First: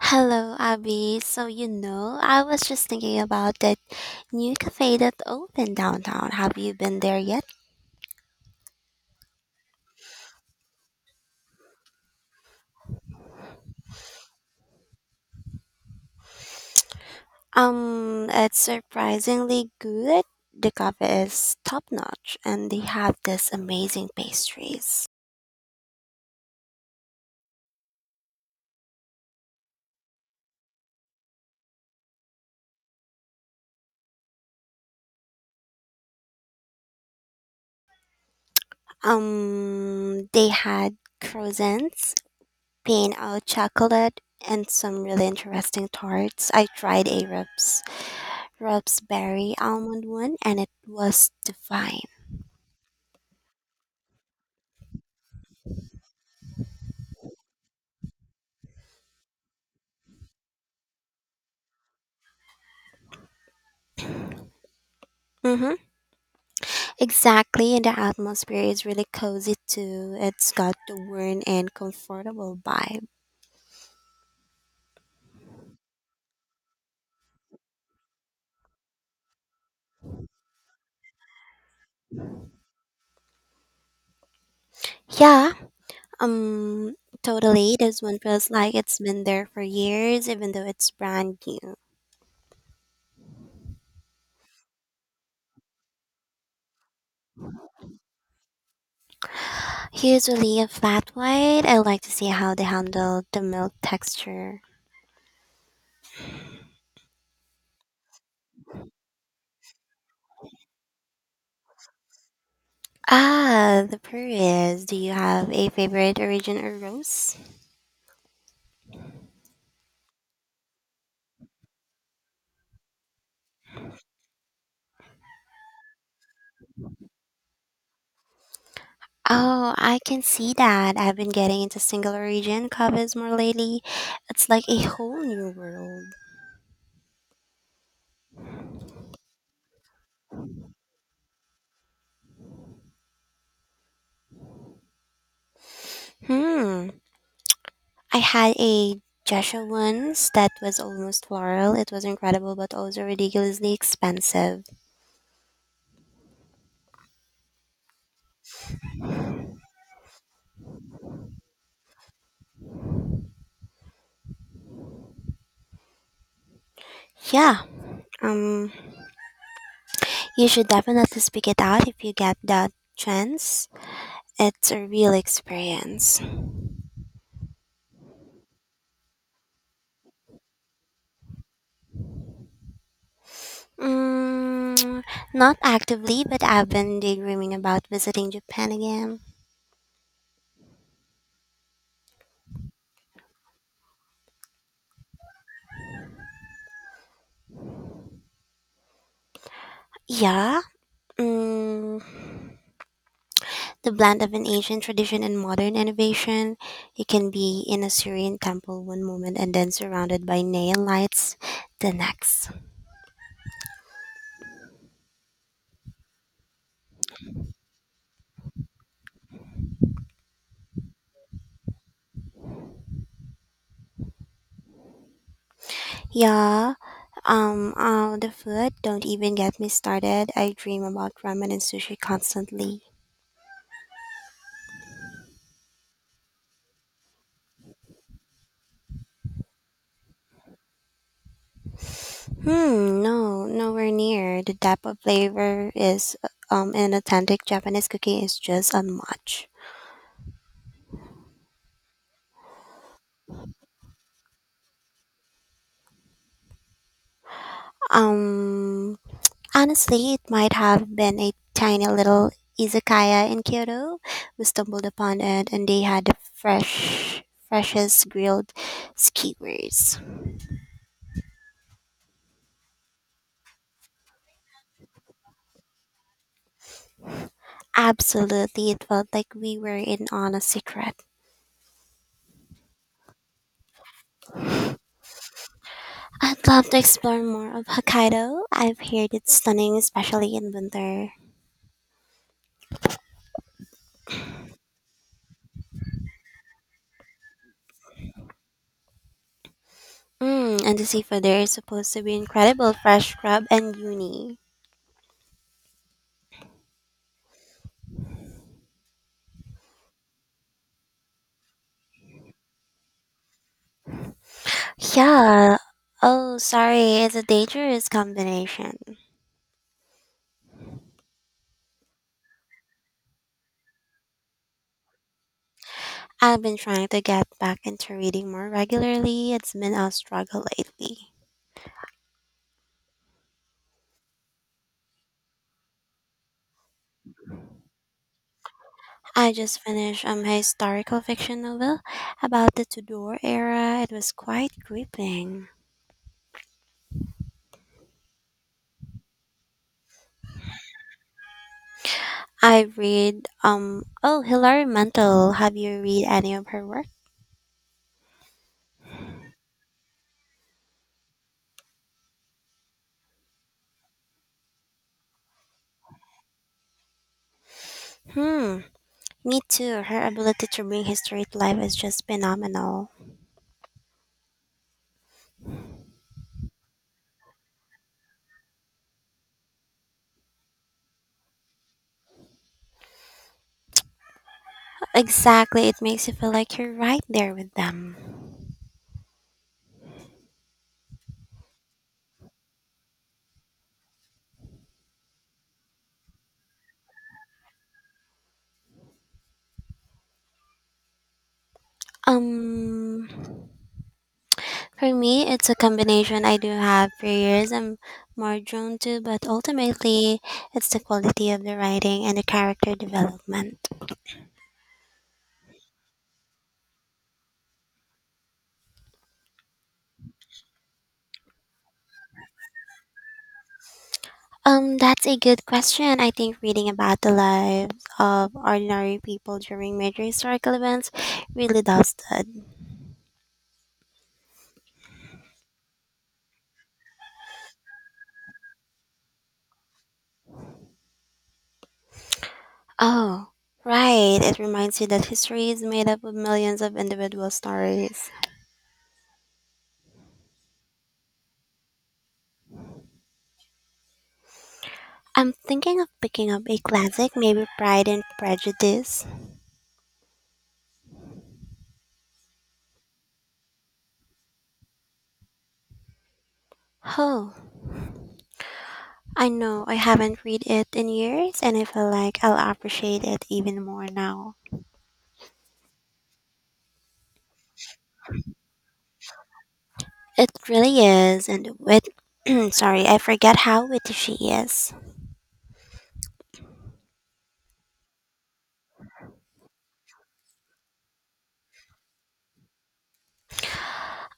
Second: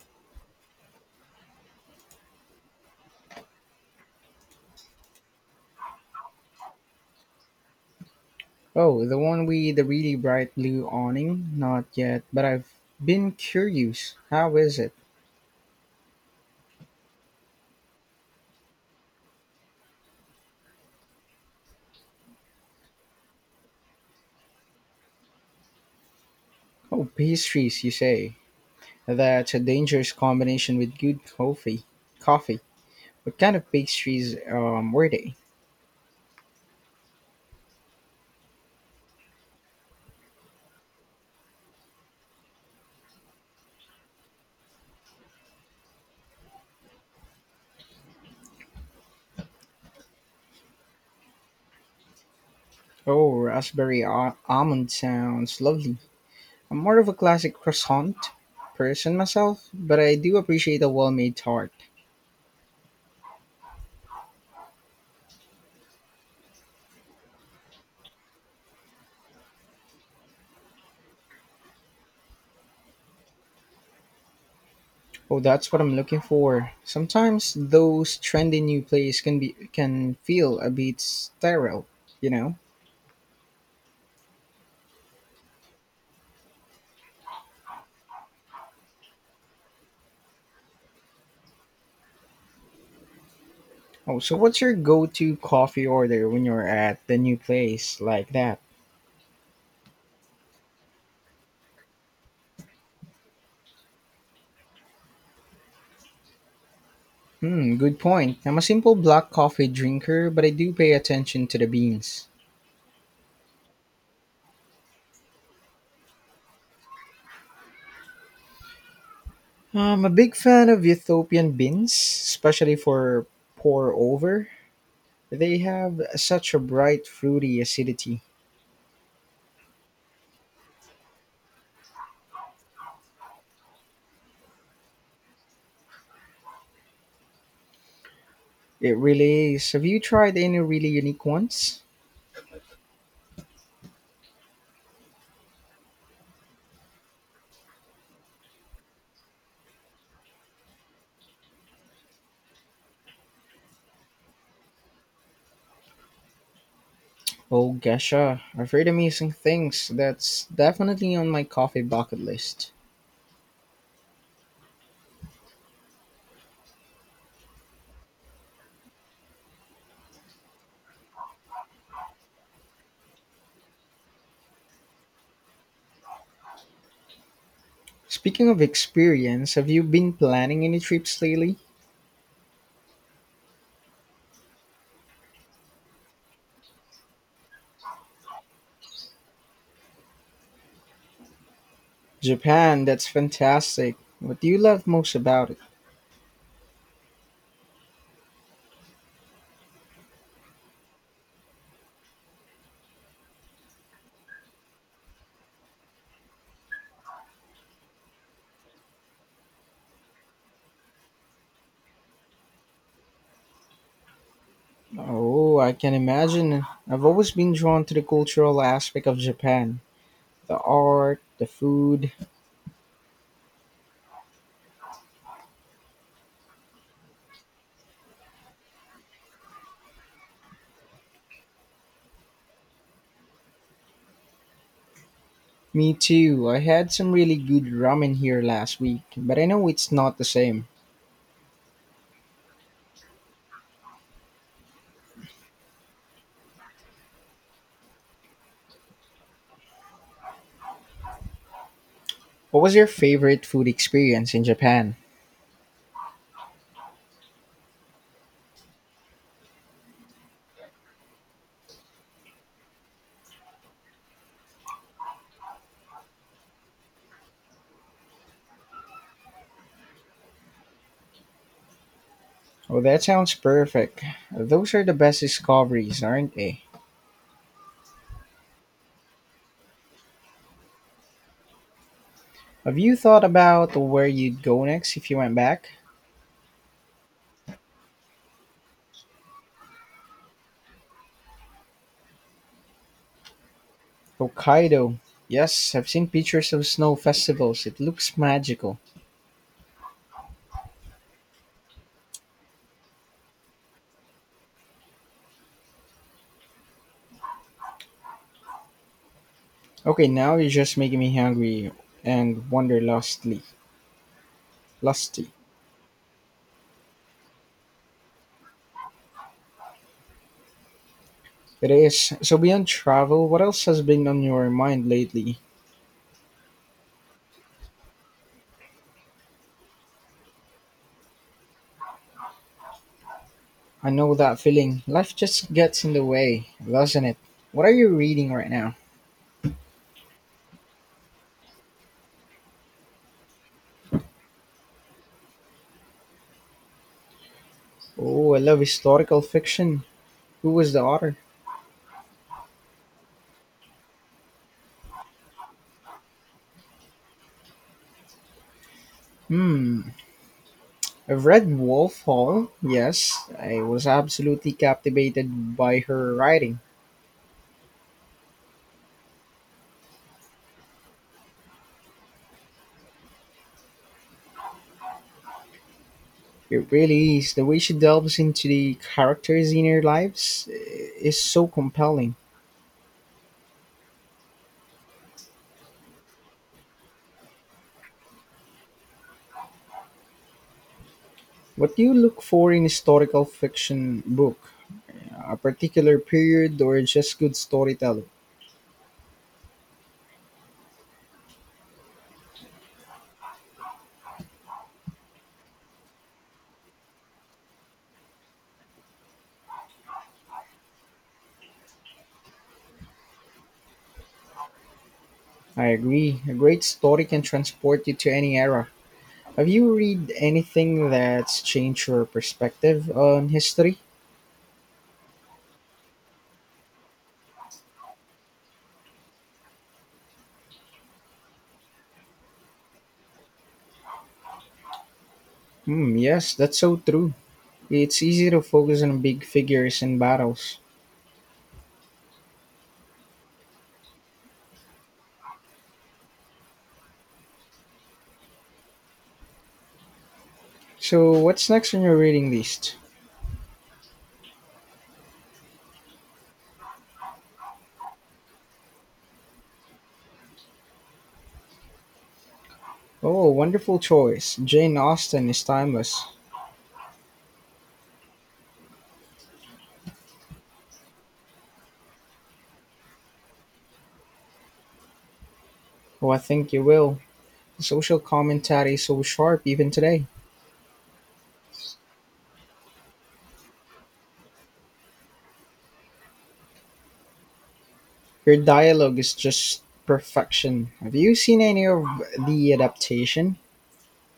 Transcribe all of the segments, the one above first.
Hello, Abby. So, you know, I was just thinking about that new cafe that opened downtown. Have you been there yet? Oh, the one with the really bright blue awning? Not yet, but I've been curious. How is it? It's surprisingly good. The cafe is top notch and they have this amazing pastries. Oh, pastries, you say. That's a dangerous combination with good coffee. Coffee. What kind of pastries were they? They had croissants, pain au chocolate, and some really interesting tarts. I tried a Rups berry almond one and it was divine. Oh, raspberry almond sounds lovely. I'm more of a classic croissant person myself, but I do appreciate a well made tart. Mm-hmm. Exactly, and the atmosphere is really cozy too. It's got the warm and comfortable vibe. Oh, that's what I'm looking for. Sometimes those trendy new plays can feel a bit sterile, you know. Yeah, um, totally. This one feels like it's been there for years, even though it's brand new. Oh, so what's your go-to coffee order when you're at the new place like that? Usually a flat white. I like to see how they handle the milk texture. Hmm, good point. I'm a simple black coffee drinker, but I do pay attention to the beans. Ah, the Perez. Do you have a favorite origin or rose? I'm a big fan of Ethiopian beans, especially for pour over. They have such a bright fruity acidity. Oh, I can see that. I've been getting into single origin covers more lately. It's like a whole new world. It really is. Have you tried any really unique ones? Hmm. I had a geisha once that was almost floral. It was incredible, but also ridiculously expensive. Oh, Gesha, I've heard amazing things. That's definitely on my coffee bucket list. Yeah. Um. You should definitely speak it out if you get that chance. It's a real experience. Speaking of experience, have you been planning any trips lately? Mm, not actively, but I've been daydreaming about visiting Japan again. Japan, that's fantastic. What do you love most about it? Yeah. Mm, The blend of an ancient tradition and modern innovation. You can be in a Syrian temple one moment and then surrounded by neon lights the next. Oh, I can imagine. I've always been drawn to the cultural aspect of Japan. The art, the food. Yeah. The food, don't even get me started. I dream about ramen and sushi constantly. Me too. I had some really good ramen here last week, but I know it's not the same. Hmm, no, nowhere near. The depth of flavor is in authentic Japanese cooking is just unmatched. What was your favorite food experience in Japan? Um Honestly, it might have been a tiny little izakaya in Kyoto we stumbled upon it, and they had the freshest grilled skewers. Oh, that sounds perfect. Those are the best discoveries, aren't they? Absolutely, it felt like we were in on a secret. Have you thought about where you'd go next if you went back? I'd love to explore more of Hokkaido. I've heard it's stunning, especially in winter. Hokkaido. Yes, I've seen pictures of snow festivals. It looks magical. Mm, and the seafood there is supposed to be incredible fresh crab and uni. Okay, now you're just making me hungry and wonder lustly. Lusty. Yeah. Oh, sorry, it's a dangerous combination. It is. So beyond travel, what else has been on your mind lately? I've been trying to get back into reading more regularly. It's been a struggle lately. I know that feeling. Life just gets in the way, doesn't it? What are you reading right now? I just finished a historical fiction novel about the Tudor era. It was quite gripping. Oh, I love historical fiction. Who was the author? I read Hilary Mantel. Have you read any of her work? Hmm, I've read Wolf Hall, yes. I was absolutely captivated by her writing. Hmm, me too. Her ability to bring history to life is just phenomenal. It really is. The way she delves into the characters' inner lives is so compelling. Exactly, it makes you feel like you're right there with them. What do you look for in historical fiction book? A particular period or just good storytelling? Um, For me, it's a combination. I do have periods I'm more drawn to, but ultimately, it's the quality of the writing and the character development. I agree. A great story can transport you to any era. Have you read anything that's changed your perspective on history? That's a good question. I think reading about the lives of ordinary people during major historical events really does that. Hmm, yes, that's so true. It's easy to focus on big figures and battles. Oh, right. It reminds you that history is made up of millions of individual stories. So, what's next on your reading list? I'm thinking of picking up a classic, maybe Pride and Prejudice. Oh, wonderful choice. Jane Austen is timeless. Oh, I know I haven't read it in years, and I feel like I'll appreciate it even more now. Oh, I think you will. The social commentary is so sharp even today. It really is, and with sorry, I forget how witty she is. Your dialogue is just perfection. Have you seen any of the adaptation?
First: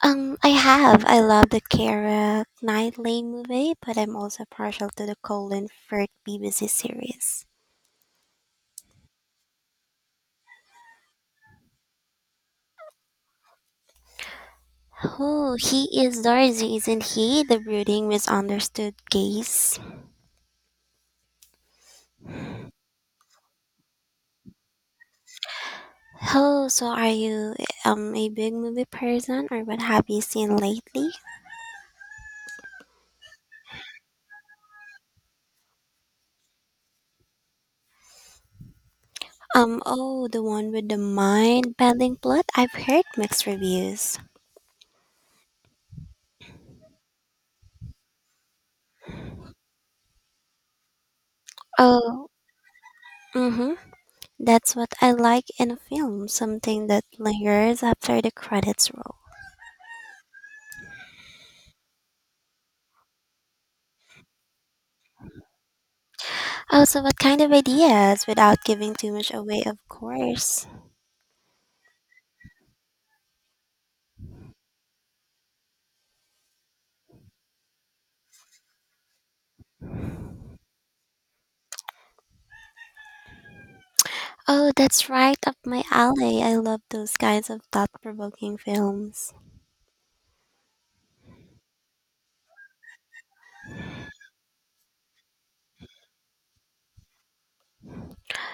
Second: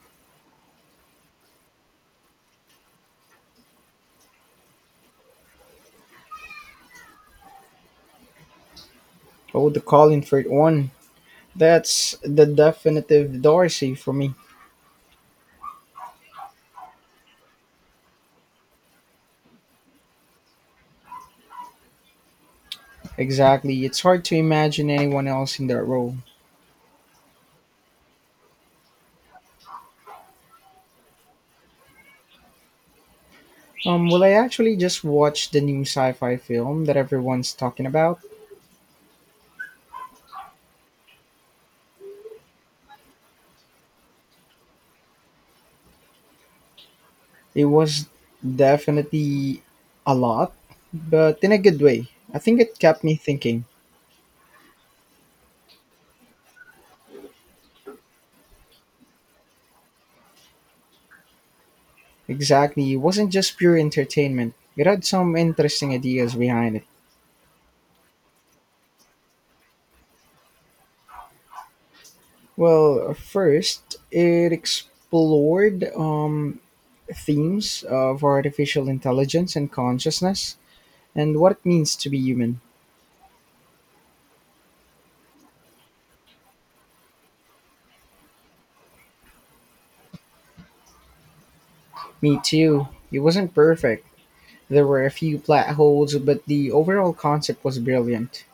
I have. I love the Kara Knightley movie, but I'm also partial to the Colin Firth BBC series. Oh, the Colin Firth one. That's the definitive Darcy for me. Oh, he is Darcy, isn't he? The brooding, misunderstood gaze. Exactly. It's hard to imagine anyone else in that role. Oh, so are you a big movie person, or what have you seen lately? Well, I actually just watched the new sci-fi film that everyone's talking about. Oh, the one with the mind bending plot. I've heard mixed reviews. It was definitely a lot, but in a good way. Oh, I think it kept me thinking. mm-hmm. That's what I like in a film, something that lingers after the credits roll. Exactly, it wasn't just pure entertainment. It had some interesting ideas behind Oh, it. so what kind of ideas without giving too much away, of course. Well, first, it explored themes of artificial intelligence and consciousness and what it means to be human. Oh, that's right up my alley. I love those kinds of thought-provoking films. Me too. It wasn't perfect. There were a few plot holes, but the overall concept was brilliant.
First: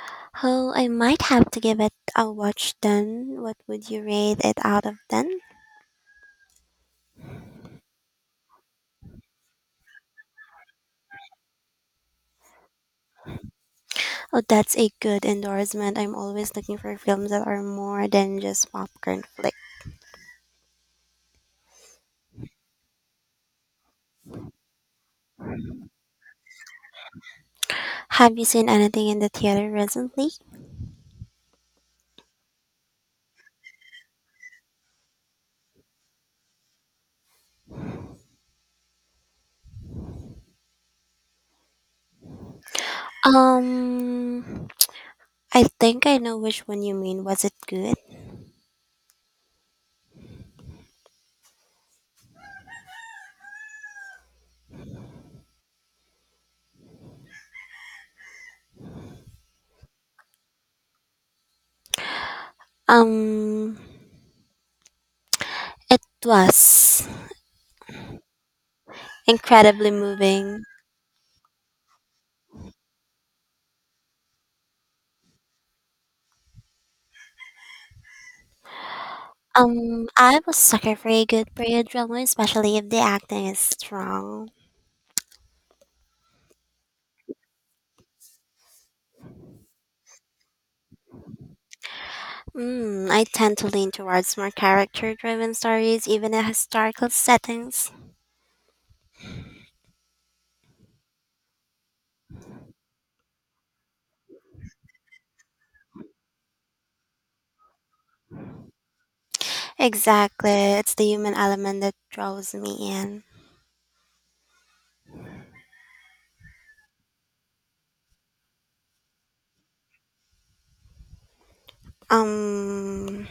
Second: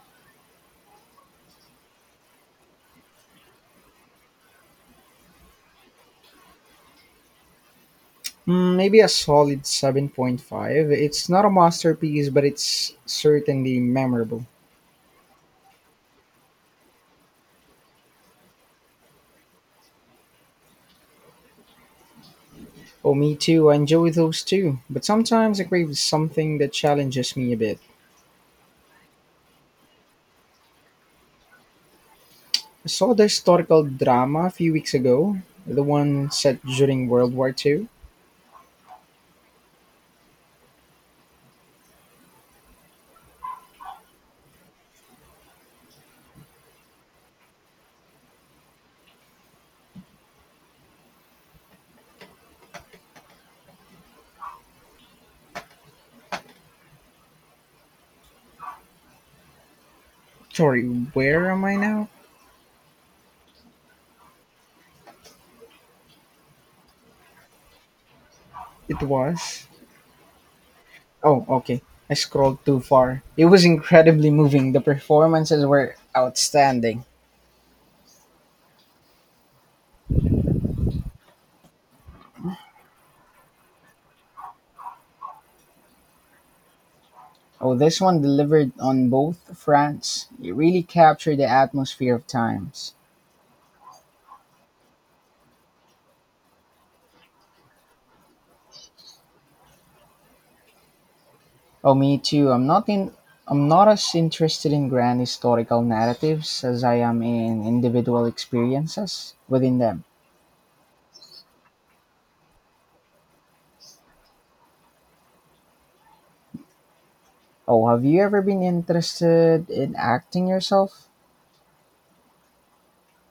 Oh, I might have to give it a watch then. What would you rate it out of 10? Mm, maybe a solid 7.5. It's not a masterpiece, but it's certainly Oh, memorable. that's a good endorsement. I'm always looking for films that are more than just popcorn flick. Oh, me too. I enjoy those too. But sometimes I crave something that challenges me a bit. Have you seen anything in the theater recently? I saw the historical drama a few weeks ago, the one set during World War II. Um, I think I know which one you mean. Was it good? Sorry, where am I now? Um, it was It was. incredibly moving. Oh, okay. I scrolled too far. It was incredibly moving. The performances were outstanding. I was sucker for a good period drama, especially if the acting is strong. Oh, this one delivered on both fronts. It really captured the atmosphere of times. Mm, I tend to lean towards more character-driven stories, even in historical settings. Oh, me too. I'm not as interested in grand historical narratives as I am in individual experiences within them. Exactly. It's the human element that draws me in. Oh, have you ever been interested in acting yourself? Um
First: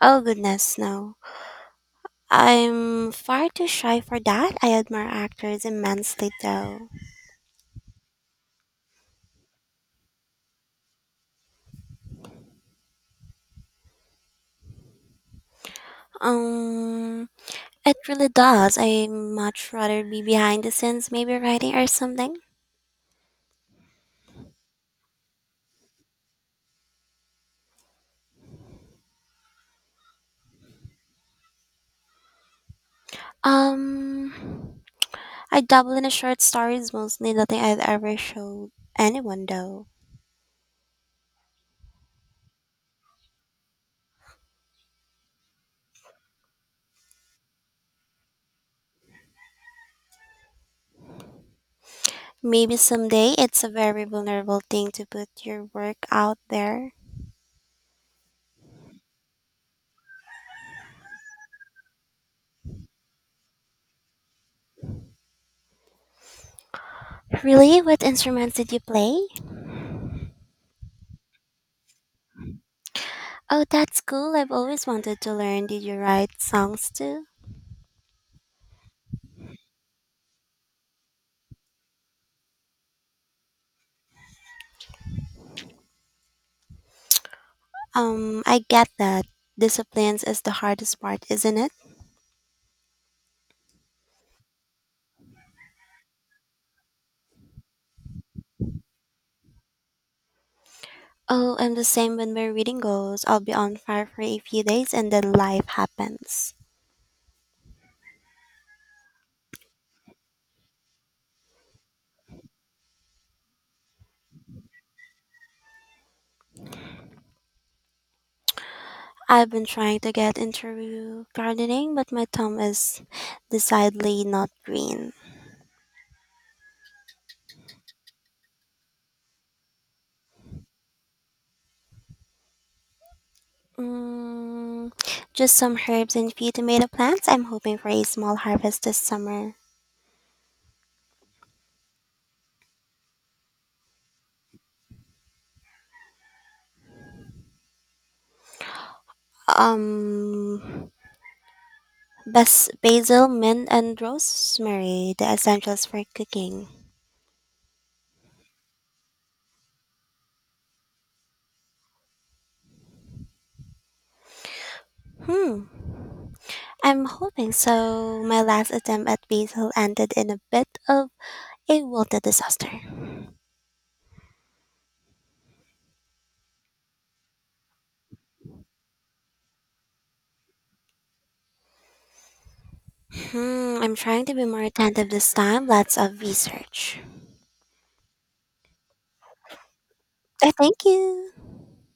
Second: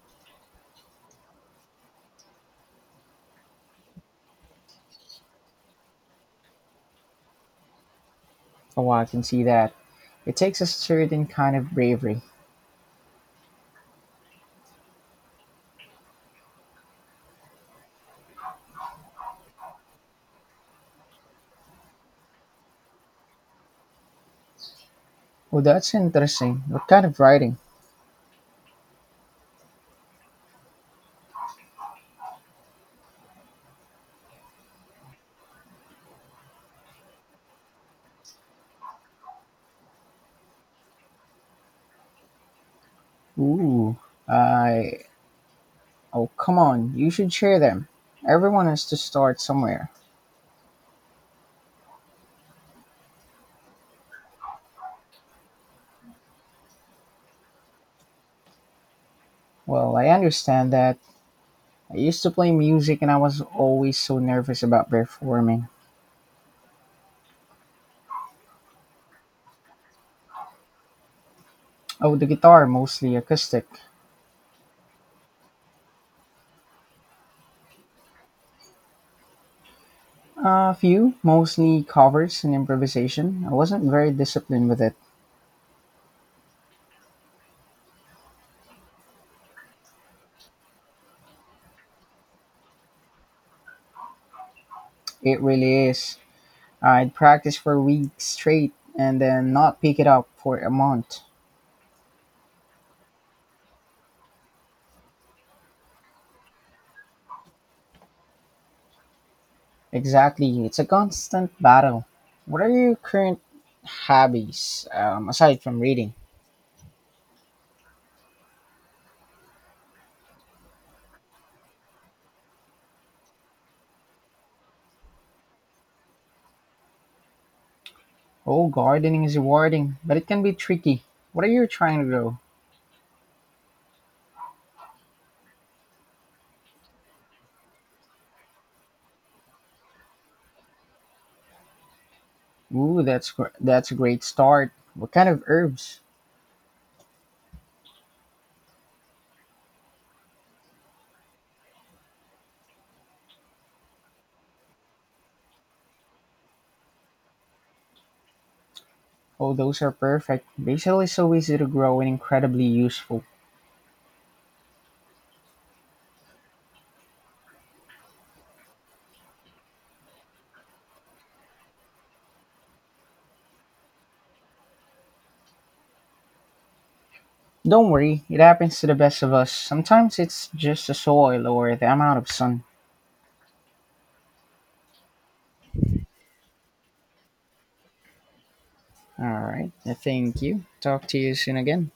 oh goodness no. I'm far too shy for that. I admire actors immensely though. Oh, I can see that. It takes a certain kind of bravery. Um it really does. I much rather be behind the scenes, maybe writing or something. Oh, that's interesting. What kind of writing? Um I dabble in short stories mostly nothing I've ever showed anyone though. Ooh, I. Oh, come on. You should share them. Everyone has to start somewhere. Maybe someday it's a very vulnerable thing to put your work out there. Well, I understand that. I used to play music and I was always so nervous about performing. Really? What instruments did you play? Oh, the guitar, mostly Oh, acoustic. that's cool. I've always wanted to learn. Did you write songs too? A few, mostly covers and improvisation. I wasn't very disciplined with it. I get that. Disciplines is the hardest part, isn't it? It really is. I'd practice for weeks straight and then not pick it up for a month. Oh, I'm the same when my reading goes. I'll be on fire for a few days and then life happens. Exactly. It's a constant battle. What are your current hobbies aside from reading? I've been trying to get into gardening, but my thumb is decidedly not green. Oh, gardening is rewarding, but it can be tricky. What are you trying to grow? Mm, just some herbs and few tomato plants. I'm hoping for a small harvest this summer. Ooh, that's a great start. What kind of herbs? Um, Basil, mint, and rosemary, the essentials for cooking. Oh, those are perfect. Basil is so easy to grow and incredibly useful. Hmm. I'm hoping so. My last attempt at basil ended in a bit of a wilted disaster. Don't worry, it happens to the best of us. Sometimes it's just the soil or the amount of sun. Hmm. I'm trying to be more attentive this time. Lots of research. All right, thank I you. thank Talk to you. you soon again.